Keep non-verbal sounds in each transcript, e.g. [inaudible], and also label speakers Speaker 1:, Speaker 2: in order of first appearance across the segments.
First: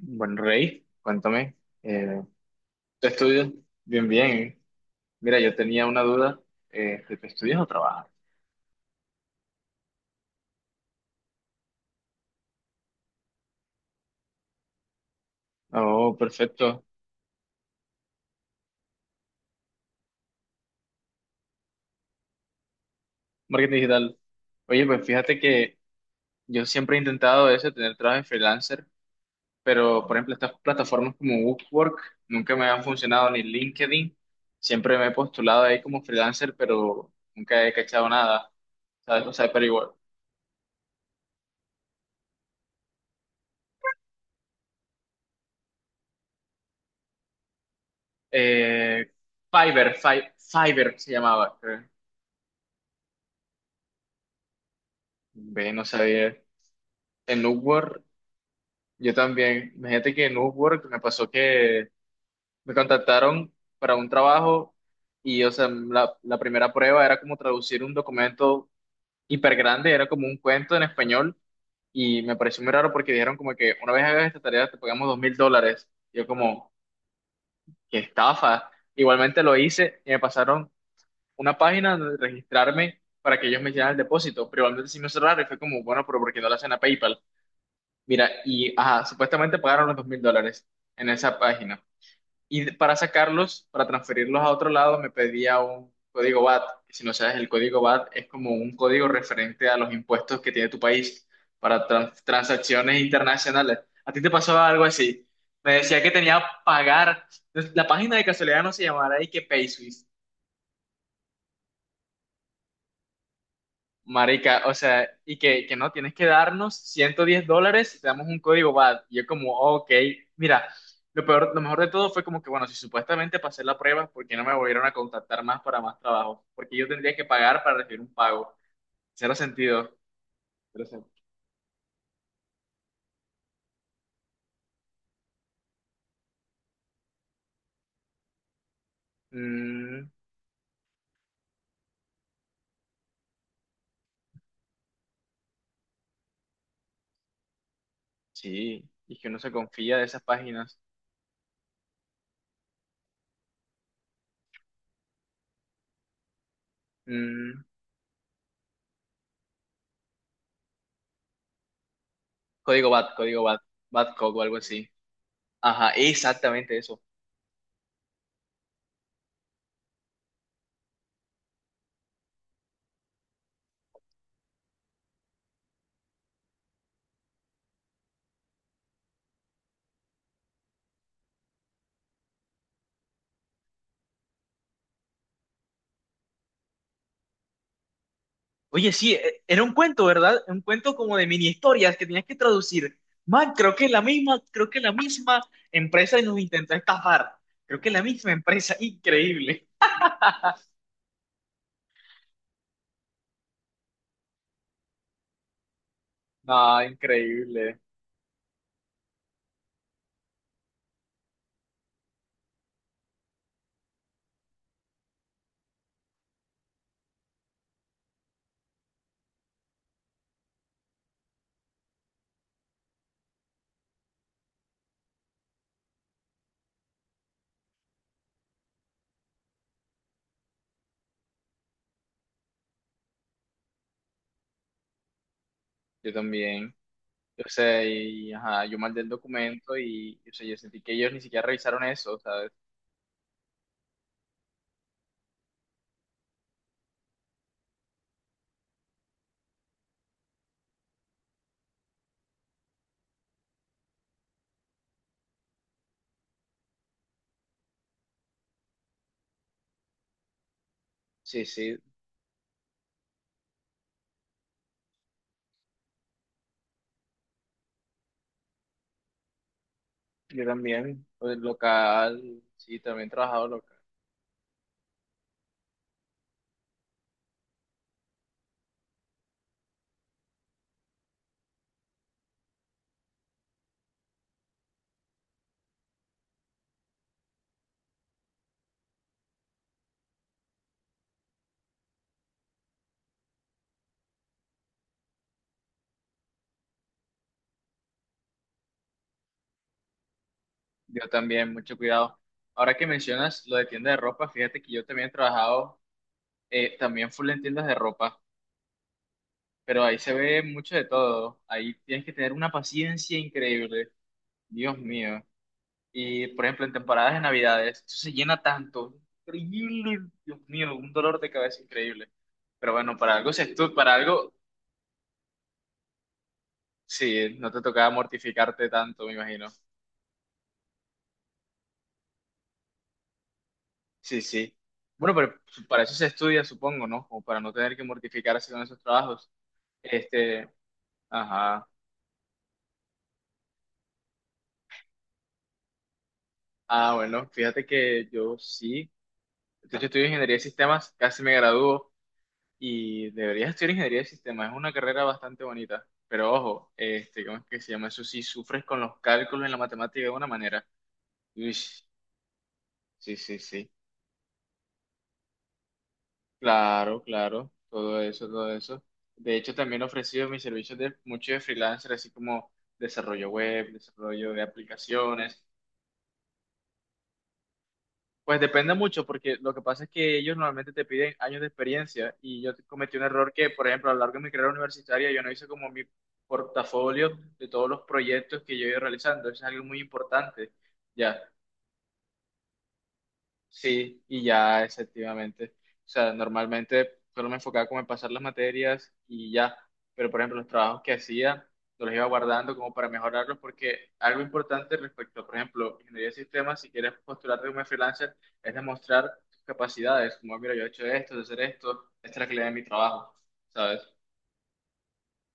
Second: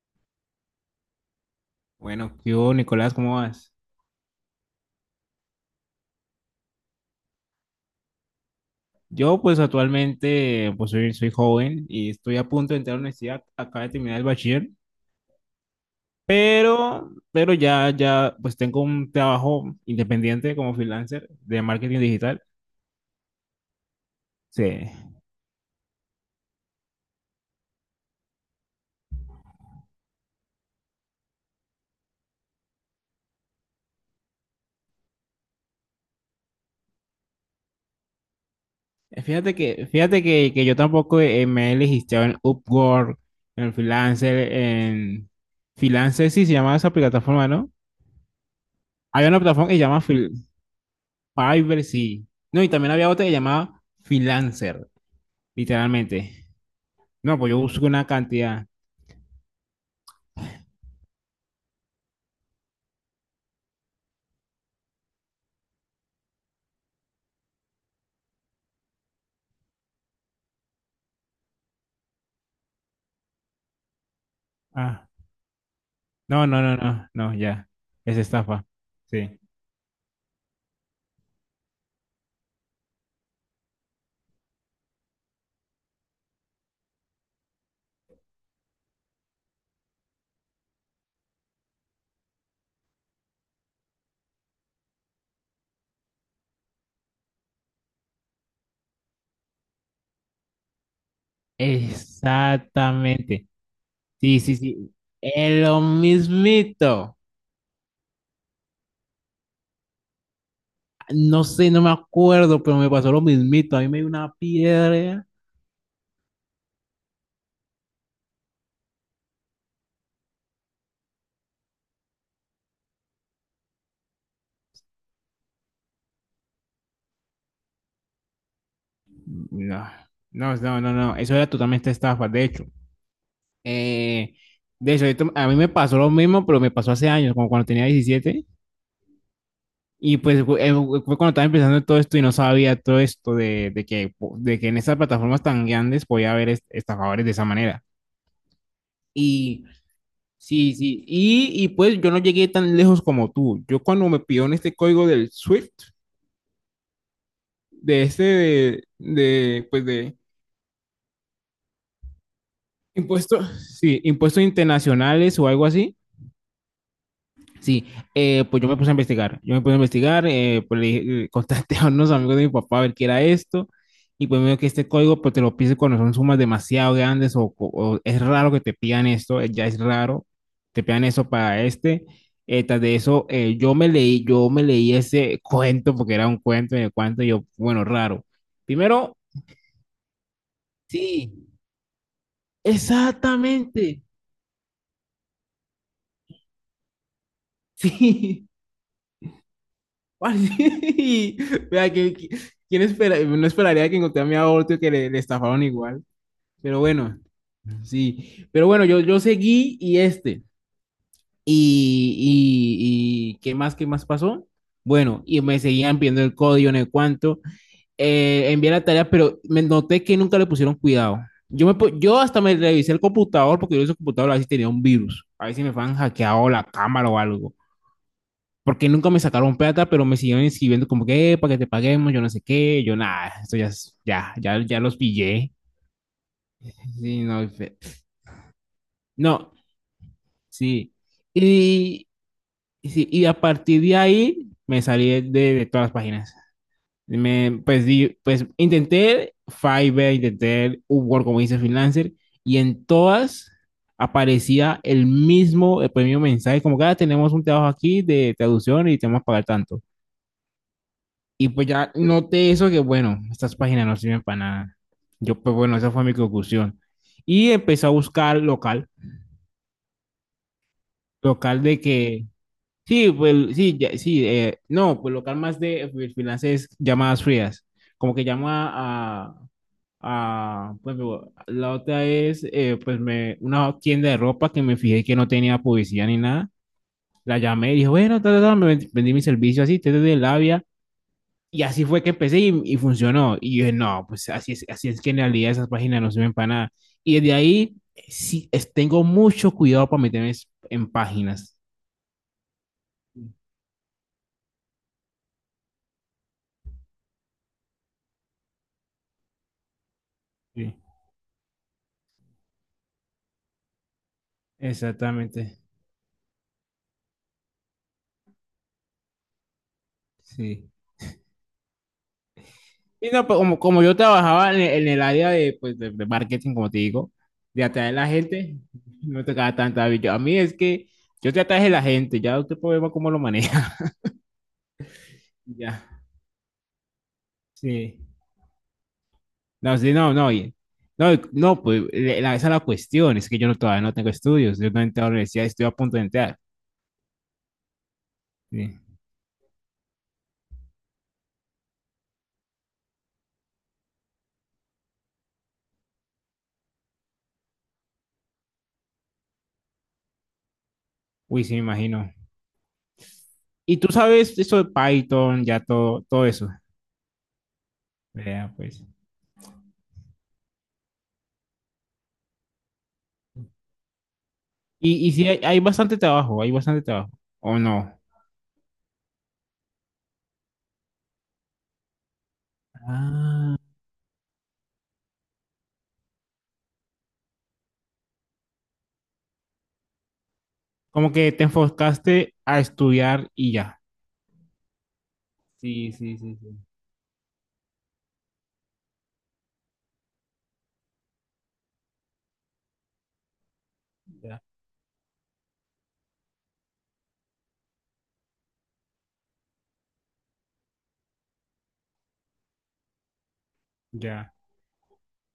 Speaker 1: Bueno, Rey, cuéntame, eh,
Speaker 2: Bueno, ¿qué hubo,
Speaker 1: ¿tú
Speaker 2: Nicolás? ¿Cómo
Speaker 1: estudias?
Speaker 2: vas?
Speaker 1: Bien, bien. Mira, yo tenía una duda, ¿tú estudias o trabajas?
Speaker 2: Yo, pues, actualmente, pues, soy joven y estoy a punto de entrar a la universidad. Acabo de terminar el bachiller,
Speaker 1: Oh, perfecto.
Speaker 2: pero ya, pues, tengo un trabajo independiente como freelancer de marketing digital.
Speaker 1: Marketing digital. Oye,
Speaker 2: Sí.
Speaker 1: pues fíjate que yo siempre he intentado eso, tener trabajo de freelancer, pero por ejemplo estas plataformas como Upwork nunca me han funcionado, ni LinkedIn. Siempre me he postulado ahí como freelancer, pero nunca he cachado nada, ¿sabes? O sea,
Speaker 2: Fíjate
Speaker 1: pero
Speaker 2: que,
Speaker 1: igual.
Speaker 2: fíjate que, que yo tampoco me he registrado en Upwork, en... Freelancer, sí, se llama esa plataforma, ¿no?
Speaker 1: Eh,
Speaker 2: Había una plataforma que se llama
Speaker 1: Fiverr se llamaba, creo.
Speaker 2: Fiverr, sí. No, y también había otra que se llamaba Freelancer.
Speaker 1: Ve, no sabía.
Speaker 2: Literalmente. No,
Speaker 1: En
Speaker 2: pues yo busco
Speaker 1: Upwork,
Speaker 2: una cantidad.
Speaker 1: yo también. Imagínate que en Upwork me pasó que me contactaron para un trabajo y, o sea, la primera prueba era como traducir un documento hiper grande, era como un cuento en español y me pareció muy raro porque dijeron como que una vez hagas esta tarea te
Speaker 2: Ah,
Speaker 1: pagamos $2000. Yo
Speaker 2: no, no,
Speaker 1: como,
Speaker 2: no, no, no, ya.
Speaker 1: qué
Speaker 2: Es estafa.
Speaker 1: estafa.
Speaker 2: Sí.
Speaker 1: Igualmente lo hice y me pasaron una página donde registrarme para que ellos me hicieran el depósito, pero igualmente sí me cerraron y fue como, bueno, pero ¿por qué no lo hacen a PayPal? Mira, y ajá, supuestamente pagaron los $2000 en esa página. Y para sacarlos, para transferirlos a otro lado, me pedía un código VAT. Si no sabes, el código VAT es como un código referente a los impuestos que tiene tu país para transacciones
Speaker 2: Exactamente.
Speaker 1: internacionales. ¿A ti te
Speaker 2: Sí, sí,
Speaker 1: pasó algo
Speaker 2: sí.
Speaker 1: así?
Speaker 2: Es
Speaker 1: Me
Speaker 2: lo
Speaker 1: decía que tenía que
Speaker 2: mismito.
Speaker 1: pagar. La página de casualidad no se llamará y que
Speaker 2: No sé, no me acuerdo, pero me pasó lo mismito. A mí me dio una
Speaker 1: Marica, o sea,
Speaker 2: piedra.
Speaker 1: y que no, tienes que darnos $110 y te damos un código VAT. Y yo como, "Oh, ok, mira, lo peor, lo mejor de todo fue como que, bueno, si supuestamente pasé la prueba, ¿por qué no me volvieron a contactar más para más trabajo? Porque yo tendría que pagar para recibir un pago. Cero
Speaker 2: No,
Speaker 1: sentido.
Speaker 2: no, no,
Speaker 1: Cero
Speaker 2: no,
Speaker 1: sen-
Speaker 2: no. Eso era totalmente estafa. De hecho, eh, a mí me pasó lo mismo, pero me pasó hace años, como cuando tenía 17.
Speaker 1: Mm,
Speaker 2: Y pues fue cuando estaba empezando todo esto y no sabía todo esto de que, de que en estas plataformas tan grandes podía haber estafadores de esa manera.
Speaker 1: sí, y que uno se
Speaker 2: Y
Speaker 1: confía de esas
Speaker 2: sí,
Speaker 1: páginas.
Speaker 2: sí, y pues yo no llegué tan lejos como tú. Yo cuando me pidieron este código del SWIFT,
Speaker 1: Mm,
Speaker 2: de este de pues de
Speaker 1: código VAT, código
Speaker 2: impuestos,
Speaker 1: VAT,
Speaker 2: sí,
Speaker 1: VAT code o D o
Speaker 2: impuestos
Speaker 1: algo así.
Speaker 2: internacionales o algo
Speaker 1: Ajá,
Speaker 2: así,
Speaker 1: exactamente eso.
Speaker 2: sí, pues yo me puse a investigar, pues [laughs] contacté a unos amigos de mi papá a ver qué era esto, y pues me dijo que este código pues te lo pide cuando son sumas demasiado grandes o es raro que te pidan esto, ya es raro, te pidan eso para este, tras de eso yo me leí ese [laughs] cuento porque era un cuento en el cuento, y yo, bueno, raro.
Speaker 1: Oye, sí,
Speaker 2: Primero,
Speaker 1: era un cuento, ¿verdad? Un cuento como de
Speaker 2: sí,
Speaker 1: mini historias que tenías que traducir. Man,
Speaker 2: exactamente,
Speaker 1: creo que es la misma empresa y nos intentó estafar. Creo que
Speaker 2: [laughs]
Speaker 1: es la misma
Speaker 2: sí.
Speaker 1: empresa, [laughs] increíble.
Speaker 2: [laughs] Y, vea, ¿quién espera? No esperaría que encontré a mi aborto que le estafaron igual. Pero
Speaker 1: No,
Speaker 2: bueno,
Speaker 1: increíble.
Speaker 2: sí. Pero bueno, yo seguí y este. Y, y ¿qué más pasó? Bueno, y me seguían pidiendo el código en el cuánto. Envié la tarea, pero me noté que nunca le pusieron cuidado. Yo hasta me revisé el computador porque yo ese computador a ver si tenía un virus. A ver si me habían hackeado la cámara o algo, porque nunca me sacaron plata, pero me siguieron escribiendo como que, para que te paguemos, yo no sé qué, yo nada, esto ya, ya, ya los pillé."
Speaker 1: Yo también.
Speaker 2: Sí,
Speaker 1: O
Speaker 2: no,
Speaker 1: sea, y, ajá, yo mandé el
Speaker 2: no,
Speaker 1: documento y, o sea, yo sentí que
Speaker 2: sí.
Speaker 1: ellos ni siquiera revisaron
Speaker 2: Y,
Speaker 1: eso, ¿sabes?
Speaker 2: y sí, y a partir de ahí me salí de todas las páginas. Pues intenté Fiverr, intenté Upwork, como dice freelancer, y en todas aparecía el mismo mensaje, como que "Ah, tenemos un trabajo aquí de traducción y te vamos a pagar tanto."
Speaker 1: Sí,
Speaker 2: Y pues
Speaker 1: sí,
Speaker 2: ya noté eso que, bueno, estas páginas no sirven para nada. Yo, pues bueno, esa fue mi conclusión. Y empecé a buscar local,
Speaker 1: yo también. Pues,
Speaker 2: local de que,
Speaker 1: local, sí, también he
Speaker 2: sí,
Speaker 1: trabajado
Speaker 2: pues
Speaker 1: local.
Speaker 2: sí, sí, no, pues local más de freelancers, llamadas frías, como que llama a pues digo, la otra es, pues me, una tienda de ropa que me fijé que no tenía publicidad ni nada, la llamé y dije, bueno, ta, ta, ta, me vendí, vendí mi servicio así, desde de labia. Y así fue que empecé y funcionó. Y yo dije, no, pues así es que en realidad esas páginas no sirven para nada. Y desde ahí sí, tengo mucho cuidado para meterme en
Speaker 1: Yo también,
Speaker 2: páginas.
Speaker 1: mucho cuidado. Ahora que mencionas lo de tienda de ropa, fíjate que yo también he trabajado, también full en tiendas de ropa, pero ahí se ve mucho
Speaker 2: Sí,
Speaker 1: de todo. Ahí tienes que tener una paciencia increíble, Dios mío.
Speaker 2: exactamente.
Speaker 1: Y por ejemplo, en temporadas de Navidades, eso se llena tanto, increíble, Dios
Speaker 2: Sí.
Speaker 1: mío, un dolor de cabeza increíble. Pero bueno,
Speaker 2: Y
Speaker 1: para
Speaker 2: no,
Speaker 1: algo,
Speaker 2: pues,
Speaker 1: si
Speaker 2: como,
Speaker 1: tú,
Speaker 2: como
Speaker 1: para
Speaker 2: yo
Speaker 1: algo,
Speaker 2: trabajaba en el área de, pues, de marketing, como te digo,
Speaker 1: sí, no te
Speaker 2: de
Speaker 1: tocaba
Speaker 2: atraer a la gente,
Speaker 1: mortificarte tanto, me
Speaker 2: no me
Speaker 1: imagino.
Speaker 2: tocaba tanta vida. A mí es que yo te atraje a la gente, ya usted puede ver cómo lo maneja.
Speaker 1: Sí, sí. Bueno, pero
Speaker 2: [laughs] Ya.
Speaker 1: para eso se estudia, supongo, ¿no? Como para no tener que
Speaker 2: Sí.
Speaker 1: mortificarse con esos trabajos.
Speaker 2: No, sí, no, no,
Speaker 1: Este,
Speaker 2: y- no, no,
Speaker 1: ajá.
Speaker 2: pues la, esa es la cuestión, es que yo no, todavía no tengo estudios, yo no he entrado a la universidad, estoy a punto de entrar.
Speaker 1: Ah, bueno, fíjate que yo
Speaker 2: Sí.
Speaker 1: sí. De hecho, estudio ingeniería de sistemas, casi me gradúo y deberías estudiar ingeniería de sistemas. Es una carrera bastante bonita, pero ojo, este, ¿cómo es que se llama eso? Si sufres con los cálculos en la matemática de una manera.
Speaker 2: Uy,
Speaker 1: Uy,
Speaker 2: sí, me imagino.
Speaker 1: sí, sí, sí.
Speaker 2: Y tú sabes eso de Python, ya todo, todo eso,
Speaker 1: Claro, claro, todo eso, todo
Speaker 2: vea,
Speaker 1: eso.
Speaker 2: pues.
Speaker 1: De hecho, también he ofrecido mis servicios de mucho de freelancer, así como desarrollo web, desarrollo de
Speaker 2: Y sí, hay,
Speaker 1: aplicaciones,
Speaker 2: hay bastante trabajo, ¿o no?
Speaker 1: pues depende mucho, porque lo que pasa es que ellos normalmente te piden años de experiencia y yo cometí un error que,
Speaker 2: Ah.
Speaker 1: por ejemplo, a lo largo de mi carrera universitaria yo no hice como mi portafolio de todos los proyectos que yo he ido realizando. Eso es algo muy importante,
Speaker 2: Como
Speaker 1: ya.
Speaker 2: que te enfocaste a estudiar y ya.
Speaker 1: Sí, y ya efectivamente. O
Speaker 2: Sí,
Speaker 1: sea,
Speaker 2: sí, sí, sí,
Speaker 1: normalmente solo me enfocaba como en pasar las materias y ya. Pero por ejemplo, los trabajos que hacía, los iba guardando como para mejorarlos, porque algo
Speaker 2: ya,
Speaker 1: importante respecto a, por ejemplo, ingeniería de sistemas, si quieres postularte como freelancer, es demostrar tus capacidades. Como, mira, yo he hecho esto, de hacer esto, esta es la calidad de mi trabajo, ¿sabes?
Speaker 2: ya,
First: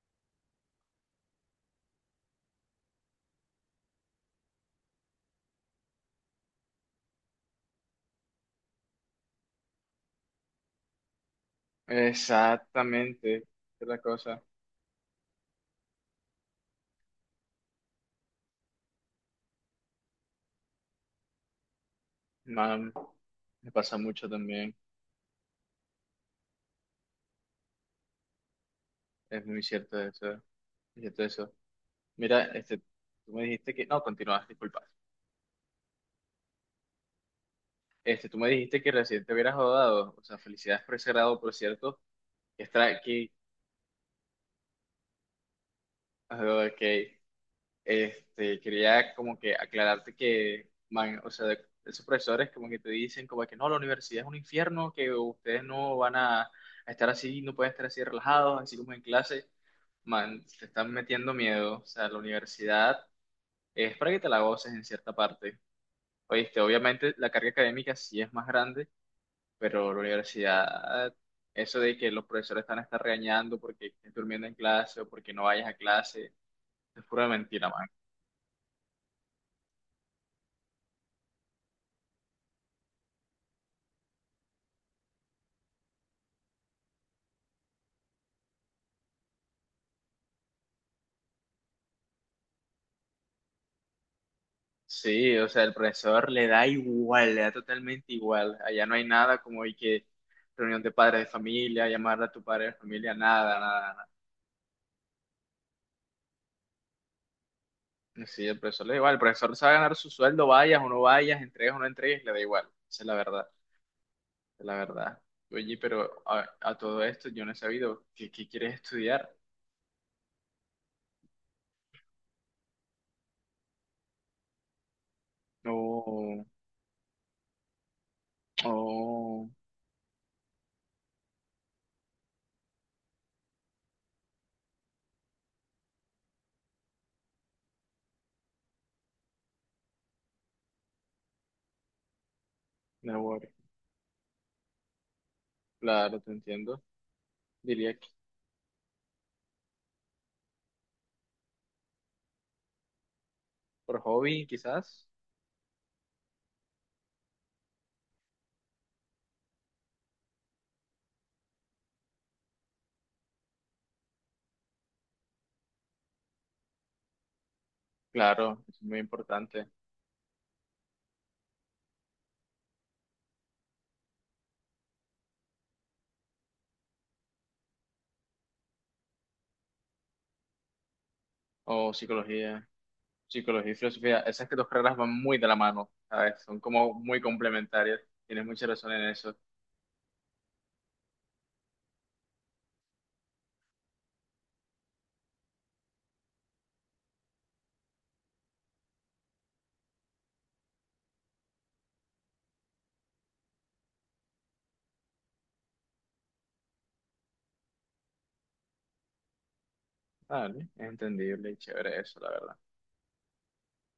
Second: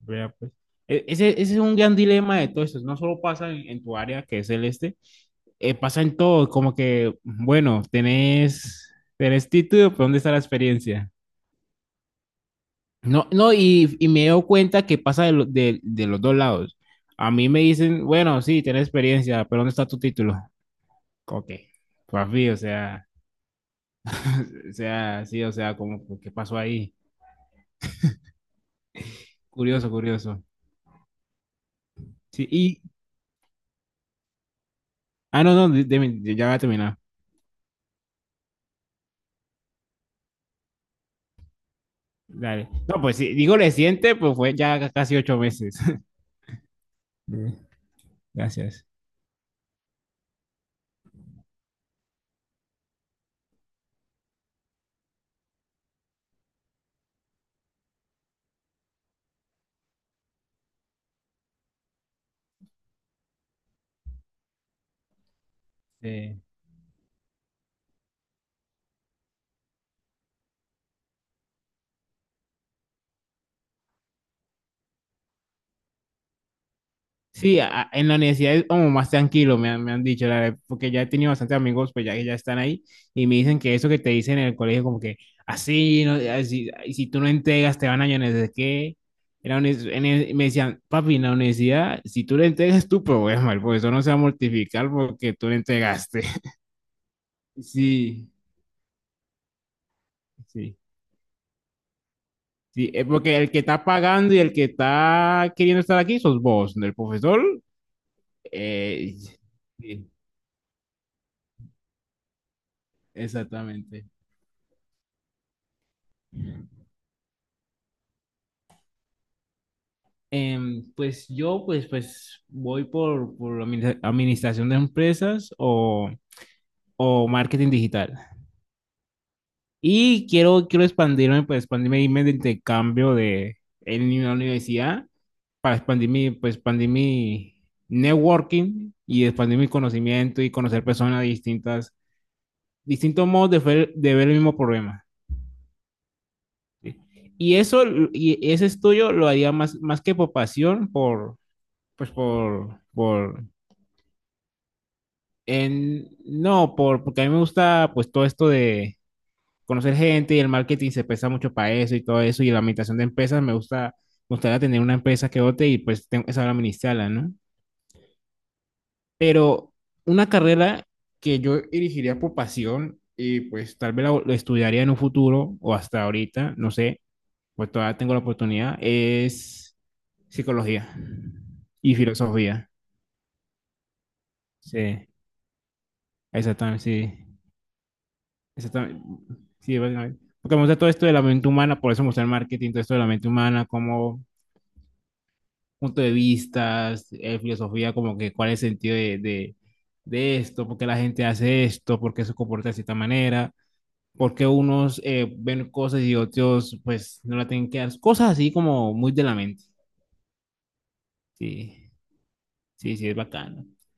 Speaker 2: vea, pues. Ese, ese es un gran dilema de todo esto, no solo pasa en tu área, que es el este, pasa en todo, como que, bueno, tenés, tenés título, pero ¿dónde está la experiencia? No,
Speaker 1: Exactamente. Esa
Speaker 2: no,
Speaker 1: es la
Speaker 2: y me he
Speaker 1: cosa.
Speaker 2: dado cuenta que pasa de, de los dos lados. A mí me dicen, bueno, sí, tenés experiencia, pero ¿dónde está tu título? Ok, papi, o
Speaker 1: Man,
Speaker 2: sea,
Speaker 1: me pasa mucho
Speaker 2: [laughs] o
Speaker 1: también.
Speaker 2: sea, sí, o sea, como, ¿qué pasó ahí?
Speaker 1: Es muy
Speaker 2: Curioso,
Speaker 1: cierto eso. Es
Speaker 2: curioso.
Speaker 1: cierto eso. Mira,
Speaker 2: Sí,
Speaker 1: este,
Speaker 2: y,
Speaker 1: tú me dijiste que, no, continúas, disculpa.
Speaker 2: ah, no, no, ya va a terminar.
Speaker 1: Este, tú me dijiste que recién te hubieras graduado, o sea, felicidades por ese grado, por cierto. Que
Speaker 2: Dale.
Speaker 1: está
Speaker 2: No, pues
Speaker 1: aquí,
Speaker 2: sí, digo reciente, pues fue ya casi 8 meses. [laughs]
Speaker 1: que
Speaker 2: Mm.
Speaker 1: este,
Speaker 2: Gracias.
Speaker 1: quería como que aclararte que, man, o sea, esos profesores como que te dicen como que no, la universidad es un infierno, que ustedes no van a estar así, no pueden estar así relajados, así como en clase. Man, te están metiendo miedo, o sea, la universidad es para que te la goces en cierta parte.
Speaker 2: Sí.
Speaker 1: Oíste, obviamente la carga académica sí es más grande, pero la universidad, eso de que los profesores están a estar regañando porque estés durmiendo en clase o porque no vayas a clase, es pura
Speaker 2: Sí,
Speaker 1: mentira, man.
Speaker 2: en la universidad es como más tranquilo, me han dicho, la verdad, porque ya he tenido bastantes amigos, pues ya que ya están ahí, y me dicen que eso que te dicen en el colegio, como que así, no, así, y si tú no entregas, te van a llamar, de qué. En la me decían, papi, en la universidad, si tú le entregas, es tu problema, el profesor no se va a mortificar porque
Speaker 1: Sí, o
Speaker 2: tú le
Speaker 1: sea, el
Speaker 2: entregaste.
Speaker 1: profesor le
Speaker 2: [laughs]
Speaker 1: da igual, le da totalmente
Speaker 2: Sí,
Speaker 1: igual. Allá no hay nada como hay que
Speaker 2: sí,
Speaker 1: reunión de padres de familia, llamar a tu padre de
Speaker 2: sí, es
Speaker 1: familia,
Speaker 2: porque el que
Speaker 1: nada, nada,
Speaker 2: está
Speaker 1: nada.
Speaker 2: pagando y el que está queriendo estar aquí sos vos, el profesor.
Speaker 1: No, sí, el profesor le da igual,
Speaker 2: eh,
Speaker 1: el profesor sabe ganar su
Speaker 2: sí,
Speaker 1: sueldo, vayas o no vayas, entregues o no entregues, le da igual. Esa es la verdad,
Speaker 2: exactamente.
Speaker 1: esa es la verdad. Oye, pero a todo esto yo no he sabido, ¿qué, qué quieres estudiar?
Speaker 2: Pues yo, pues, pues voy por administración de empresas
Speaker 1: No.
Speaker 2: o marketing digital.
Speaker 1: Oh,
Speaker 2: Y quiero, quiero expandirme, pues expandirme, irme de intercambio de, en una universidad para expandir mi, pues, expandir mi networking y expandir mi conocimiento y conocer personas distintas, distintos
Speaker 1: network.
Speaker 2: modos de ver el mismo problema.
Speaker 1: Claro, te entiendo.
Speaker 2: ¿Sí? Y eso,
Speaker 1: Diría que
Speaker 2: y ese estudio lo haría más, más que por pasión, por, pues por
Speaker 1: por hobby, quizás.
Speaker 2: No, por, porque a mí me gusta pues todo esto de conocer gente y el marketing se pesa mucho para eso y todo eso y la administración de empresas me gusta, me gustaría tener una empresa que vote y pues tengo, que saber administrarla, ¿no?
Speaker 1: Claro, es muy importante.
Speaker 2: Pero una carrera que yo elegiría por pasión y pues tal vez la, la estudiaría en un futuro o hasta ahorita, no sé, pues todavía tengo la oportunidad, es psicología
Speaker 1: O
Speaker 2: y
Speaker 1: psicología,
Speaker 2: filosofía.
Speaker 1: psicología y filosofía. Esas que dos carreras
Speaker 2: Sí,
Speaker 1: van muy de la mano, ¿sabes? Son
Speaker 2: exactamente,
Speaker 1: como muy
Speaker 2: sí.
Speaker 1: complementarias. Tienes mucha razón
Speaker 2: Exactamente.
Speaker 1: en eso.
Speaker 2: Sí, básicamente. Porque me gusta todo esto de la mente humana, por eso me gusta el marketing, todo esto de la mente humana, como punto de vistas, filosofía, como que cuál es el sentido de esto, por qué la gente hace esto, por qué se comporta de cierta manera, por qué unos ven cosas y otros pues no la tienen que dar, cosas así como muy de la mente.
Speaker 1: Vale, es entendible y
Speaker 2: Sí,
Speaker 1: chévere eso, la verdad.
Speaker 2: sí, sí, es bacano.